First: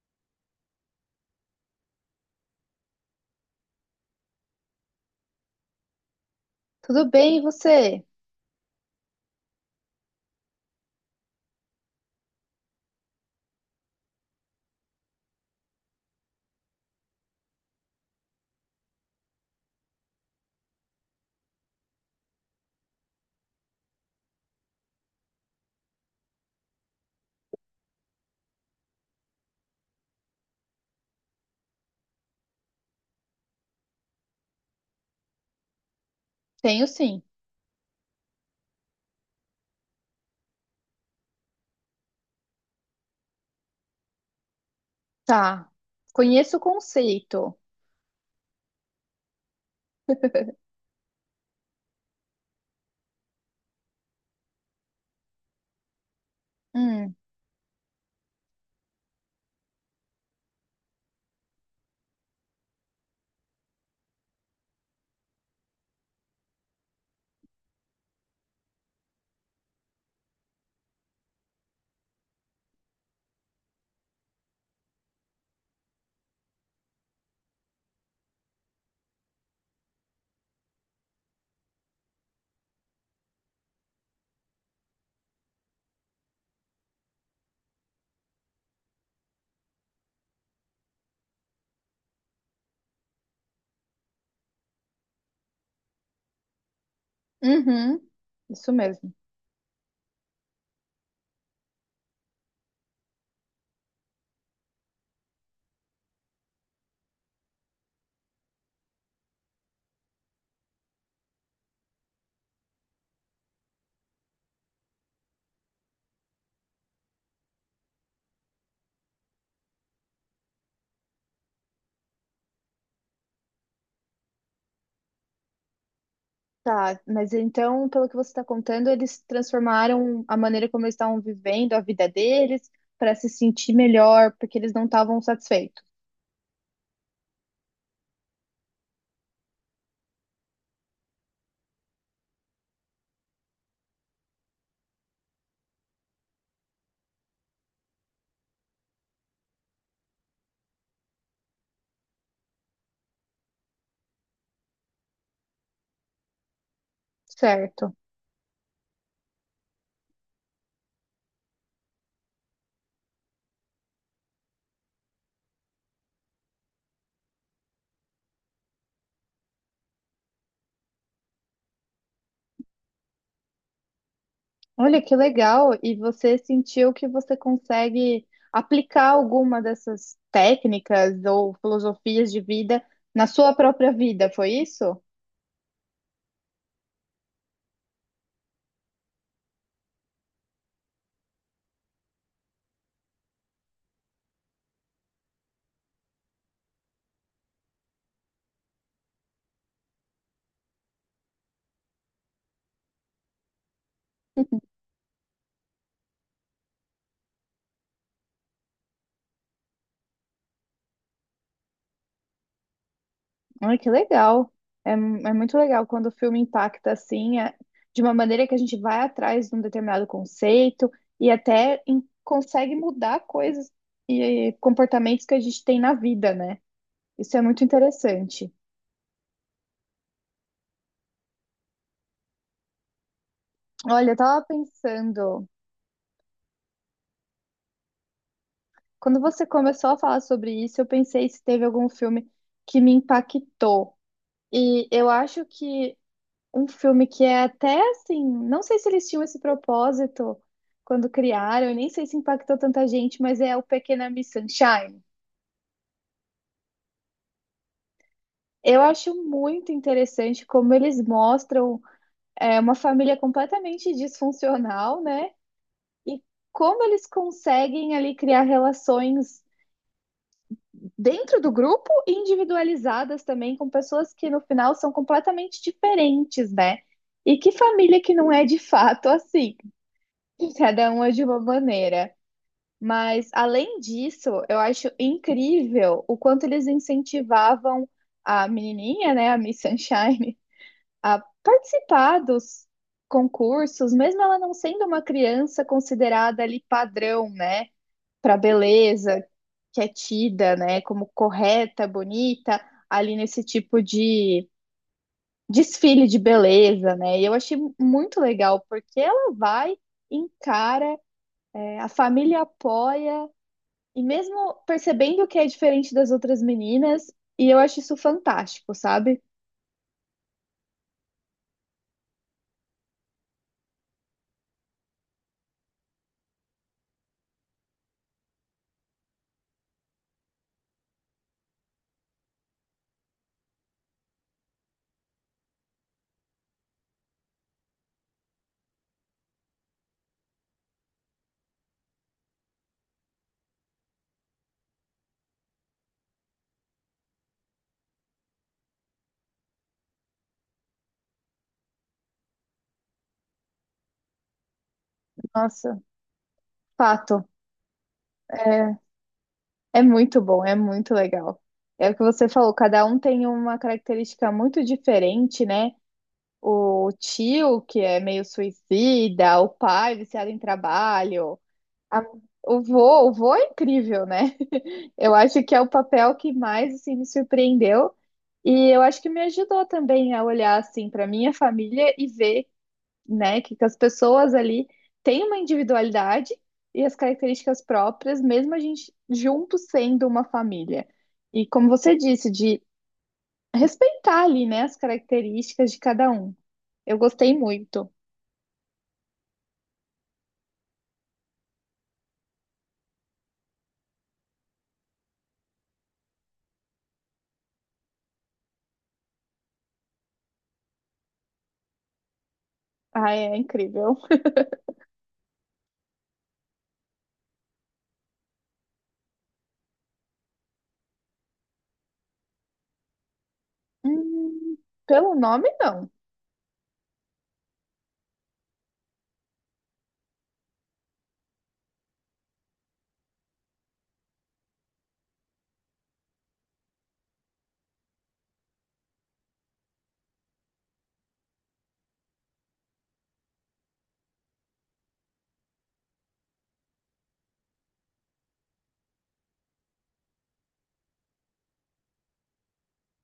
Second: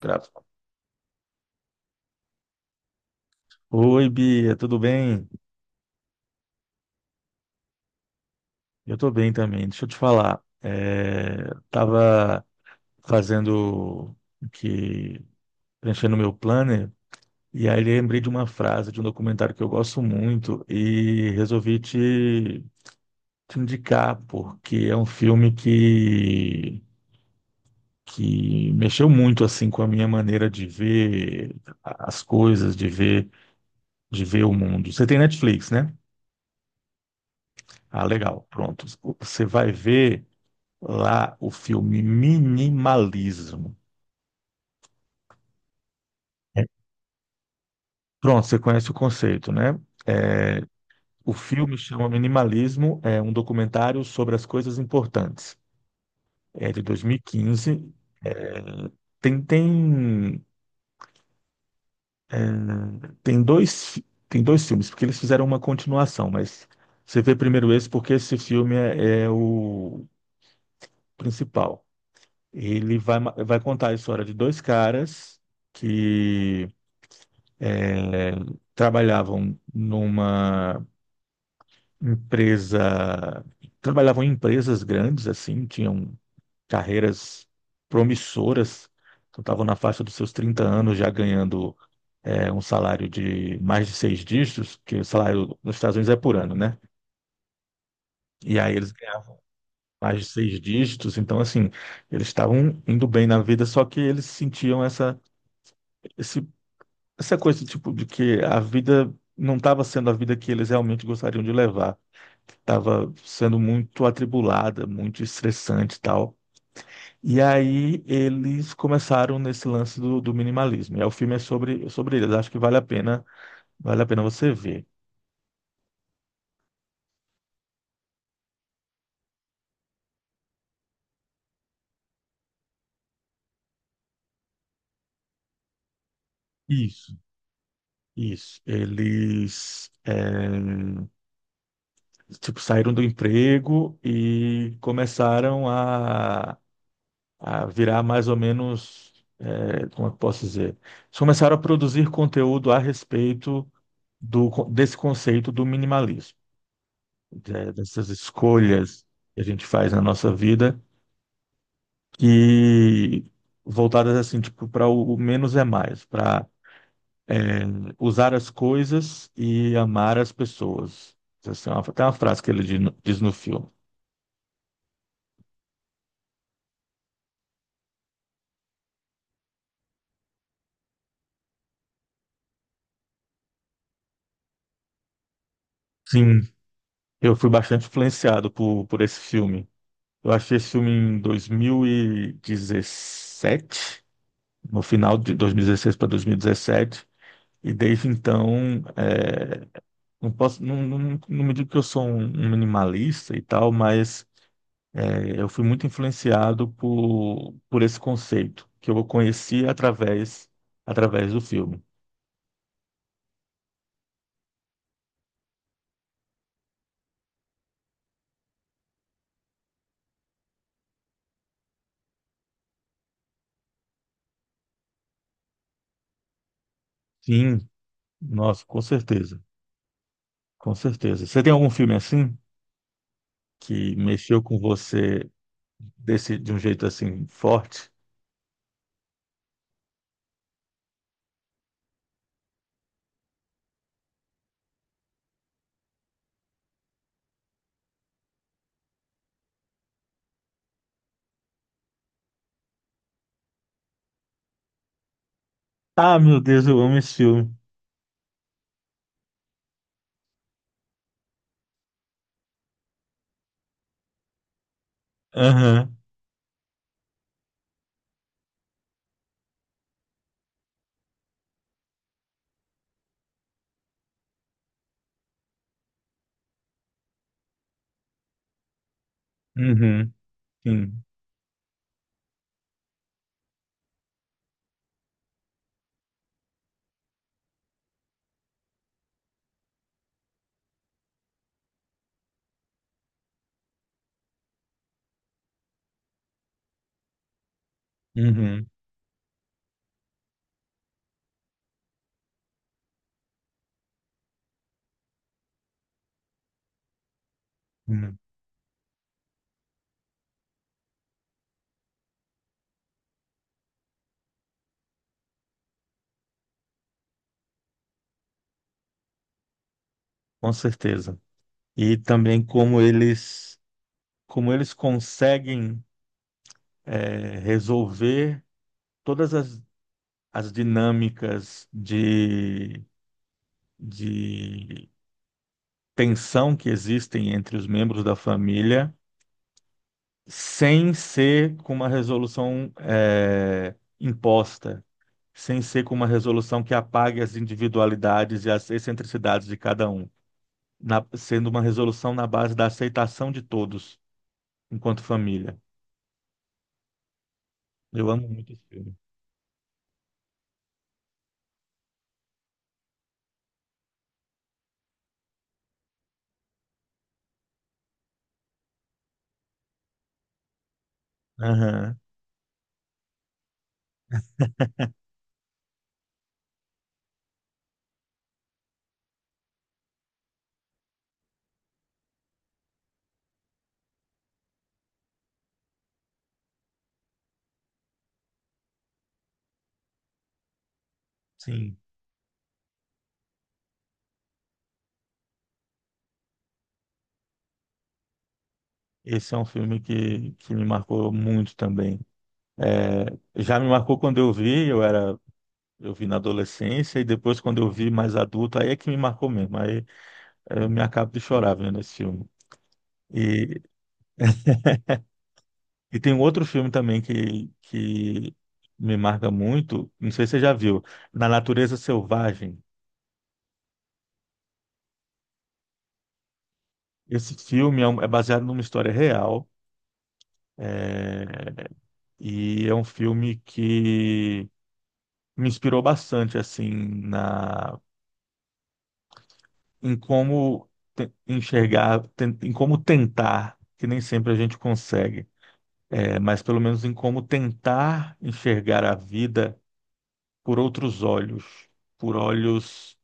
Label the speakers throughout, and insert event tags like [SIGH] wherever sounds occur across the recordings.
Speaker 1: Grava. Oi, Bia, tudo bem?
Speaker 2: Tudo bem, e você?
Speaker 1: Eu tô bem também. Deixa eu te falar. Tava fazendo o que preenchendo meu planner e aí lembrei de uma frase de um documentário que eu gosto muito e resolvi te indicar porque é um filme que mexeu muito assim com a minha maneira de ver as coisas, de ver o mundo. Você tem Netflix, né?
Speaker 2: Tenho sim.
Speaker 1: Ah, legal. Pronto. Você vai ver lá o filme Minimalismo.
Speaker 2: Tá. Conheço o
Speaker 1: É,
Speaker 2: conceito.
Speaker 1: pronto, você conhece o conceito, né? É,
Speaker 2: [LAUGHS]
Speaker 1: o filme chama Minimalismo, é um documentário sobre as coisas importantes. É de
Speaker 2: Hum,
Speaker 1: 2015. Tem, tem, tem tem dois filmes, porque eles fizeram uma continuação, mas você vê primeiro esse, porque esse filme é o principal. Ele vai, vai contar a história de dois caras que é, trabalhavam numa empresa, trabalhavam em empresas grandes, assim, tinham carreiras promissoras, então estavam na faixa dos seus 30 anos já ganhando um salário de mais de seis dígitos, que o salário nos Estados Unidos é por ano, né?
Speaker 2: uhum,
Speaker 1: E
Speaker 2: isso
Speaker 1: aí eles
Speaker 2: mesmo.
Speaker 1: ganhavam mais de seis dígitos, então assim, eles estavam indo bem na vida, só que eles sentiam esse essa coisa tipo de que a vida não estava sendo a vida que eles realmente gostariam de levar, estava sendo muito atribulada, muito estressante e tal. E aí eles começaram nesse lance do minimalismo. E aí o filme é sobre eles. Acho que vale a pena você ver.
Speaker 2: Tá, mas então, pelo que você está contando, eles transformaram a maneira como eles estavam vivendo a vida deles para se sentir melhor, porque eles não estavam satisfeitos.
Speaker 1: Isso, isso. Tipo saíram do emprego e começaram a virar mais ou menos, é, como é que eu posso dizer? Eles começaram a produzir conteúdo a respeito desse conceito do minimalismo,
Speaker 2: Certo.
Speaker 1: dessas escolhas que a gente faz na nossa vida, que voltadas assim, tipo, para o menos é mais, para usar as coisas e amar as pessoas. Essa é uma, tem uma frase que ele diz no filme.
Speaker 2: Olha que legal! E você sentiu que você consegue aplicar alguma dessas técnicas ou filosofias de vida na sua própria vida, foi isso?
Speaker 1: Sim, eu fui bastante influenciado por esse filme. Eu achei esse filme em 2017, no final de 2016 para 2017. E dezessete. E desde então, é, não posso, não, não, não me digo que eu sou um minimalista e tal, mas é, eu fui muito influenciado por esse conceito que eu conheci através, através do filme.
Speaker 2: Ai, que legal. É, é muito legal quando o filme impacta assim, de uma maneira que a gente vai atrás de um determinado conceito e até consegue mudar coisas e comportamentos que a gente tem na vida, né? Isso é muito
Speaker 1: Sim,
Speaker 2: interessante.
Speaker 1: nossa, com certeza, com certeza. Você tem algum filme assim que
Speaker 2: Olha, eu
Speaker 1: mexeu
Speaker 2: tava
Speaker 1: com você
Speaker 2: pensando,
Speaker 1: desse, de um jeito assim forte?
Speaker 2: quando você começou a falar sobre isso, eu pensei se teve algum filme que me impactou. E eu acho que um filme que é até assim, não sei se eles tinham esse propósito quando criaram, e nem sei se impactou tanta gente, mas é o Pequena Miss Sunshine.
Speaker 1: Ah, meu Deus, eu amo esse filme.
Speaker 2: Eu acho muito interessante como eles mostram uma família completamente disfuncional, né?
Speaker 1: Aham,
Speaker 2: E como eles conseguem ali criar relações dentro do grupo e individualizadas também com pessoas que no final são completamente diferentes, né? E que família que não é de fato assim?
Speaker 1: uhum,
Speaker 2: [LAUGHS] Cada
Speaker 1: sim,
Speaker 2: uma de uma maneira. Mas, além disso, eu acho incrível o quanto eles incentivavam a menininha, né, a Miss Sunshine, a participar dos concursos, mesmo ela não sendo uma criança considerada ali padrão, né, para
Speaker 1: uhum,
Speaker 2: beleza, que é tida, né, como correta, bonita, ali nesse tipo de desfile de beleza, né? E eu achei
Speaker 1: uhum,
Speaker 2: muito legal, porque ela vai, encara, a família apoia e mesmo percebendo que é diferente das outras meninas, e eu acho isso fantástico, sabe?
Speaker 1: com certeza. E também como eles conseguem resolver todas as, as dinâmicas de tensão que existem entre os membros da família, sem ser com uma resolução imposta, sem ser com uma resolução que apague as individualidades e as excentricidades de cada um. Sendo uma resolução na base da aceitação de todos enquanto família.
Speaker 2: Nossa, fato.
Speaker 1: Eu amo muito esse
Speaker 2: É,
Speaker 1: filme.
Speaker 2: é muito bom, é muito legal. É o que você falou, cada um tem uma característica muito diferente, né? O tio, que é meio suicida, o pai viciado em trabalho,
Speaker 1: Aham,
Speaker 2: a- o vô é incrível, né? [LAUGHS] Eu acho que é o papel que mais assim, me surpreendeu. E eu acho que me ajudou também a olhar assim para minha família e ver né? Que as pessoas ali têm uma individualidade e as características próprias, mesmo a gente junto sendo uma família. E como
Speaker 1: sim.
Speaker 2: você disse, de respeitar ali, né, as características de cada um. Eu gostei muito.
Speaker 1: Esse é um filme que me marcou muito também. É, já me marcou quando eu vi, eu era, eu vi na adolescência, e depois quando eu vi mais adulto, aí é que me marcou mesmo. Aí eu me acabo de chorar vendo esse filme.
Speaker 2: Ah, é
Speaker 1: E,
Speaker 2: incrível.
Speaker 1: e tem um outro filme também que me marca muito, não sei se você já viu, Na Natureza Selvagem.
Speaker 2: Hum, pelo nome, não.
Speaker 1: Esse filme é é baseado numa história real. É, e é um filme que me inspirou bastante assim na em como enxergar, em como tentar, que nem sempre a gente consegue, é, mas pelo menos em como tentar enxergar a vida por outros olhos, por olhos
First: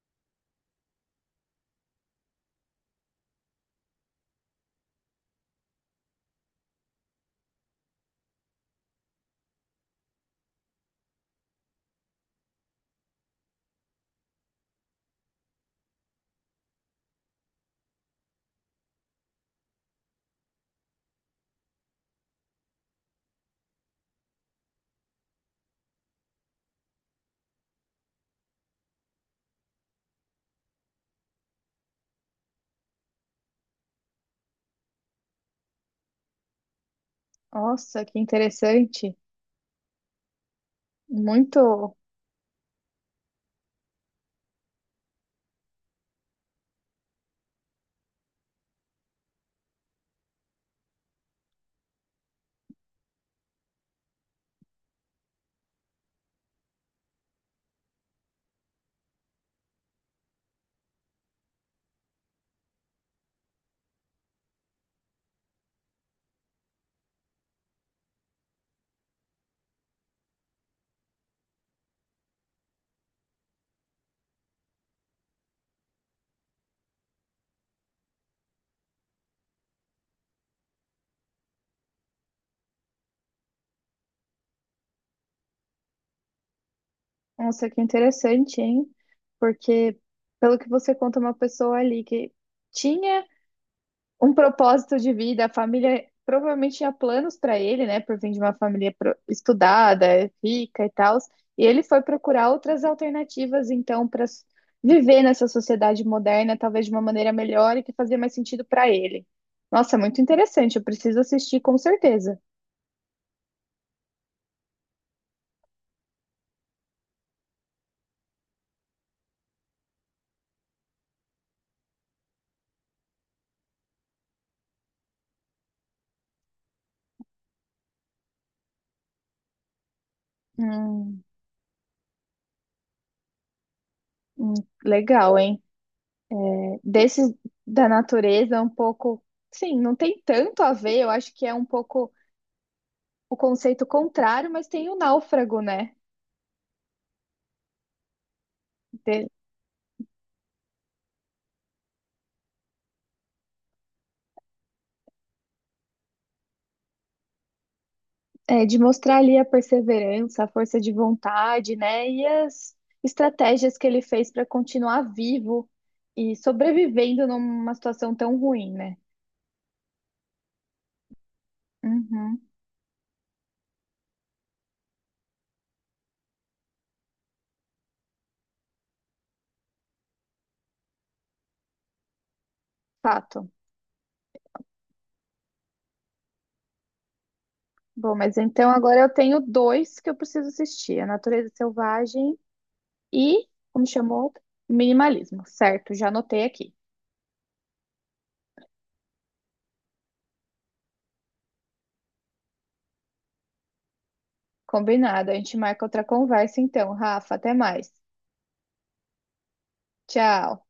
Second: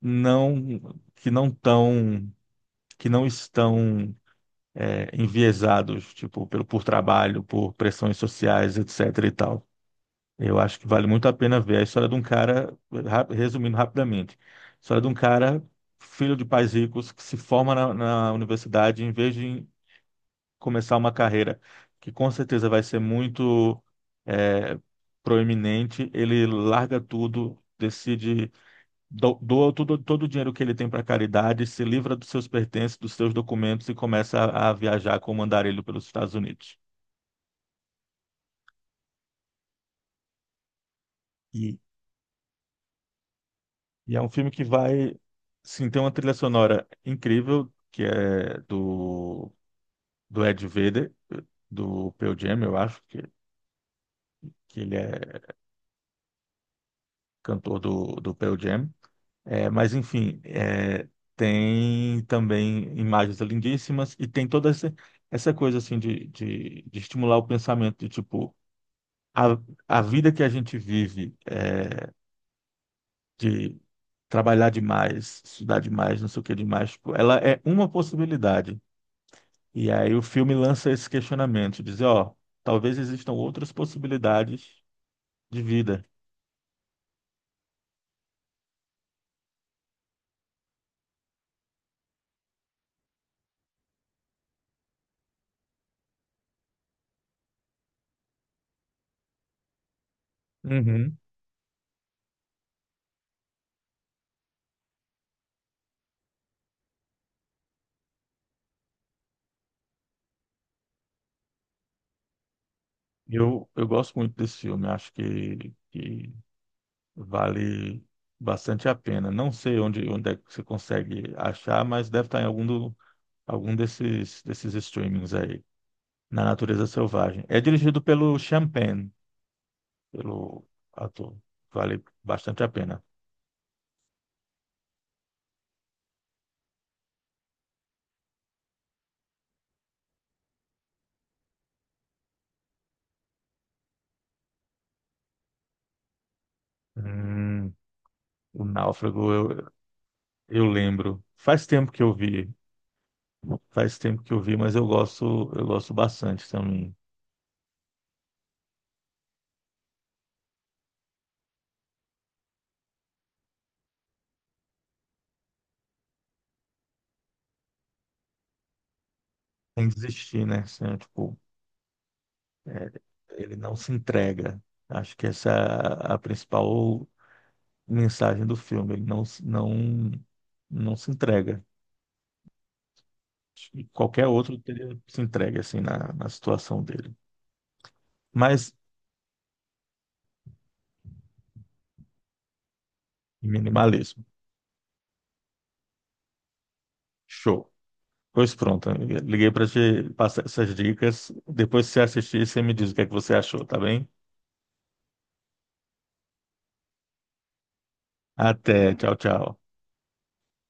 Speaker 1: não que não tão que não estão é, enviesados, tipo, por trabalho, por pressões sociais, etc e tal. Eu acho que vale muito a pena ver a história de um cara, resumindo rapidamente, a história de um cara, filho de pais ricos, que se forma na universidade, em vez de começar uma carreira que com certeza vai ser muito eh, proeminente, ele larga tudo, decide, doa tudo, todo o dinheiro que ele tem para caridade, se livra dos seus pertences, dos seus documentos e começa a viajar como andarilho pelos Estados Unidos.
Speaker 2: Nossa, que interessante.
Speaker 1: E,
Speaker 2: Muito.
Speaker 1: e é um filme que vai, sim, tem uma trilha sonora incrível, que é do Ed Vedder, do Pearl Jam, eu acho, que ele é cantor do Pearl Jam. É, mas, enfim, é, tem também imagens lindíssimas e tem toda essa coisa, assim, de estimular o pensamento, de, tipo, a, a vida que a gente vive, é, de trabalhar demais, estudar demais, não sei o que demais, tipo, ela é uma possibilidade. E aí o filme lança esse questionamento, dizer, ó, talvez existam outras possibilidades de vida.
Speaker 2: Nossa, que interessante, hein? Porque, pelo que você conta, uma pessoa ali que tinha um propósito de vida. A família provavelmente tinha planos para ele, né? Por vir de uma família estudada, rica e tal.
Speaker 1: Uhum.
Speaker 2: E ele foi procurar outras alternativas, então, para viver nessa sociedade moderna, talvez de uma maneira melhor e que fazia mais sentido para ele. Nossa, é muito interessante. Eu preciso assistir com certeza.
Speaker 1: Eu gosto muito desse filme, acho que vale bastante a pena. Não sei onde é que você consegue achar, mas deve estar em algum, algum desses, desses streamings aí, na Natureza Selvagem. É dirigido pelo Champagne, pelo
Speaker 2: Hum,
Speaker 1: ator. Vale bastante a pena.
Speaker 2: hum, legal, hein? Desses da natureza, um pouco. Sim, não tem tanto a ver. Eu acho que é um pouco o conceito contrário, mas tem o náufrago, né?
Speaker 1: Hum, o Náufrago, eu lembro. Faz tempo que eu vi, faz tempo que eu vi, mas eu gosto bastante também.
Speaker 2: É, de mostrar ali a perseverança, a força de vontade, né? E as estratégias que ele fez para continuar vivo e sobrevivendo numa situação tão ruim, né?
Speaker 1: Sem desistir, né? Assim, tipo,
Speaker 2: Uhum,
Speaker 1: é, ele não se entrega. Acho que essa é a principal mensagem do filme. Ele não, se- não, não se entrega.
Speaker 2: fato.
Speaker 1: Acho que qualquer outro teria se entregue assim na situação dele.
Speaker 2: Bom, mas então
Speaker 1: Mas
Speaker 2: agora eu tenho dois que eu preciso assistir: A Natureza Selvagem e, como
Speaker 1: minimalismo.
Speaker 2: chamou? Minimalismo. Certo, já anotei aqui.
Speaker 1: Show. Pois pronto, amiga. Liguei para te passar essas dicas. Depois que você assistir, você me diz o que é que você achou, tá bem?
Speaker 2: Combinado. A gente marca outra conversa então, Rafa. Até mais.
Speaker 1: Até. Tchau, tchau.
Speaker 2: Tchau.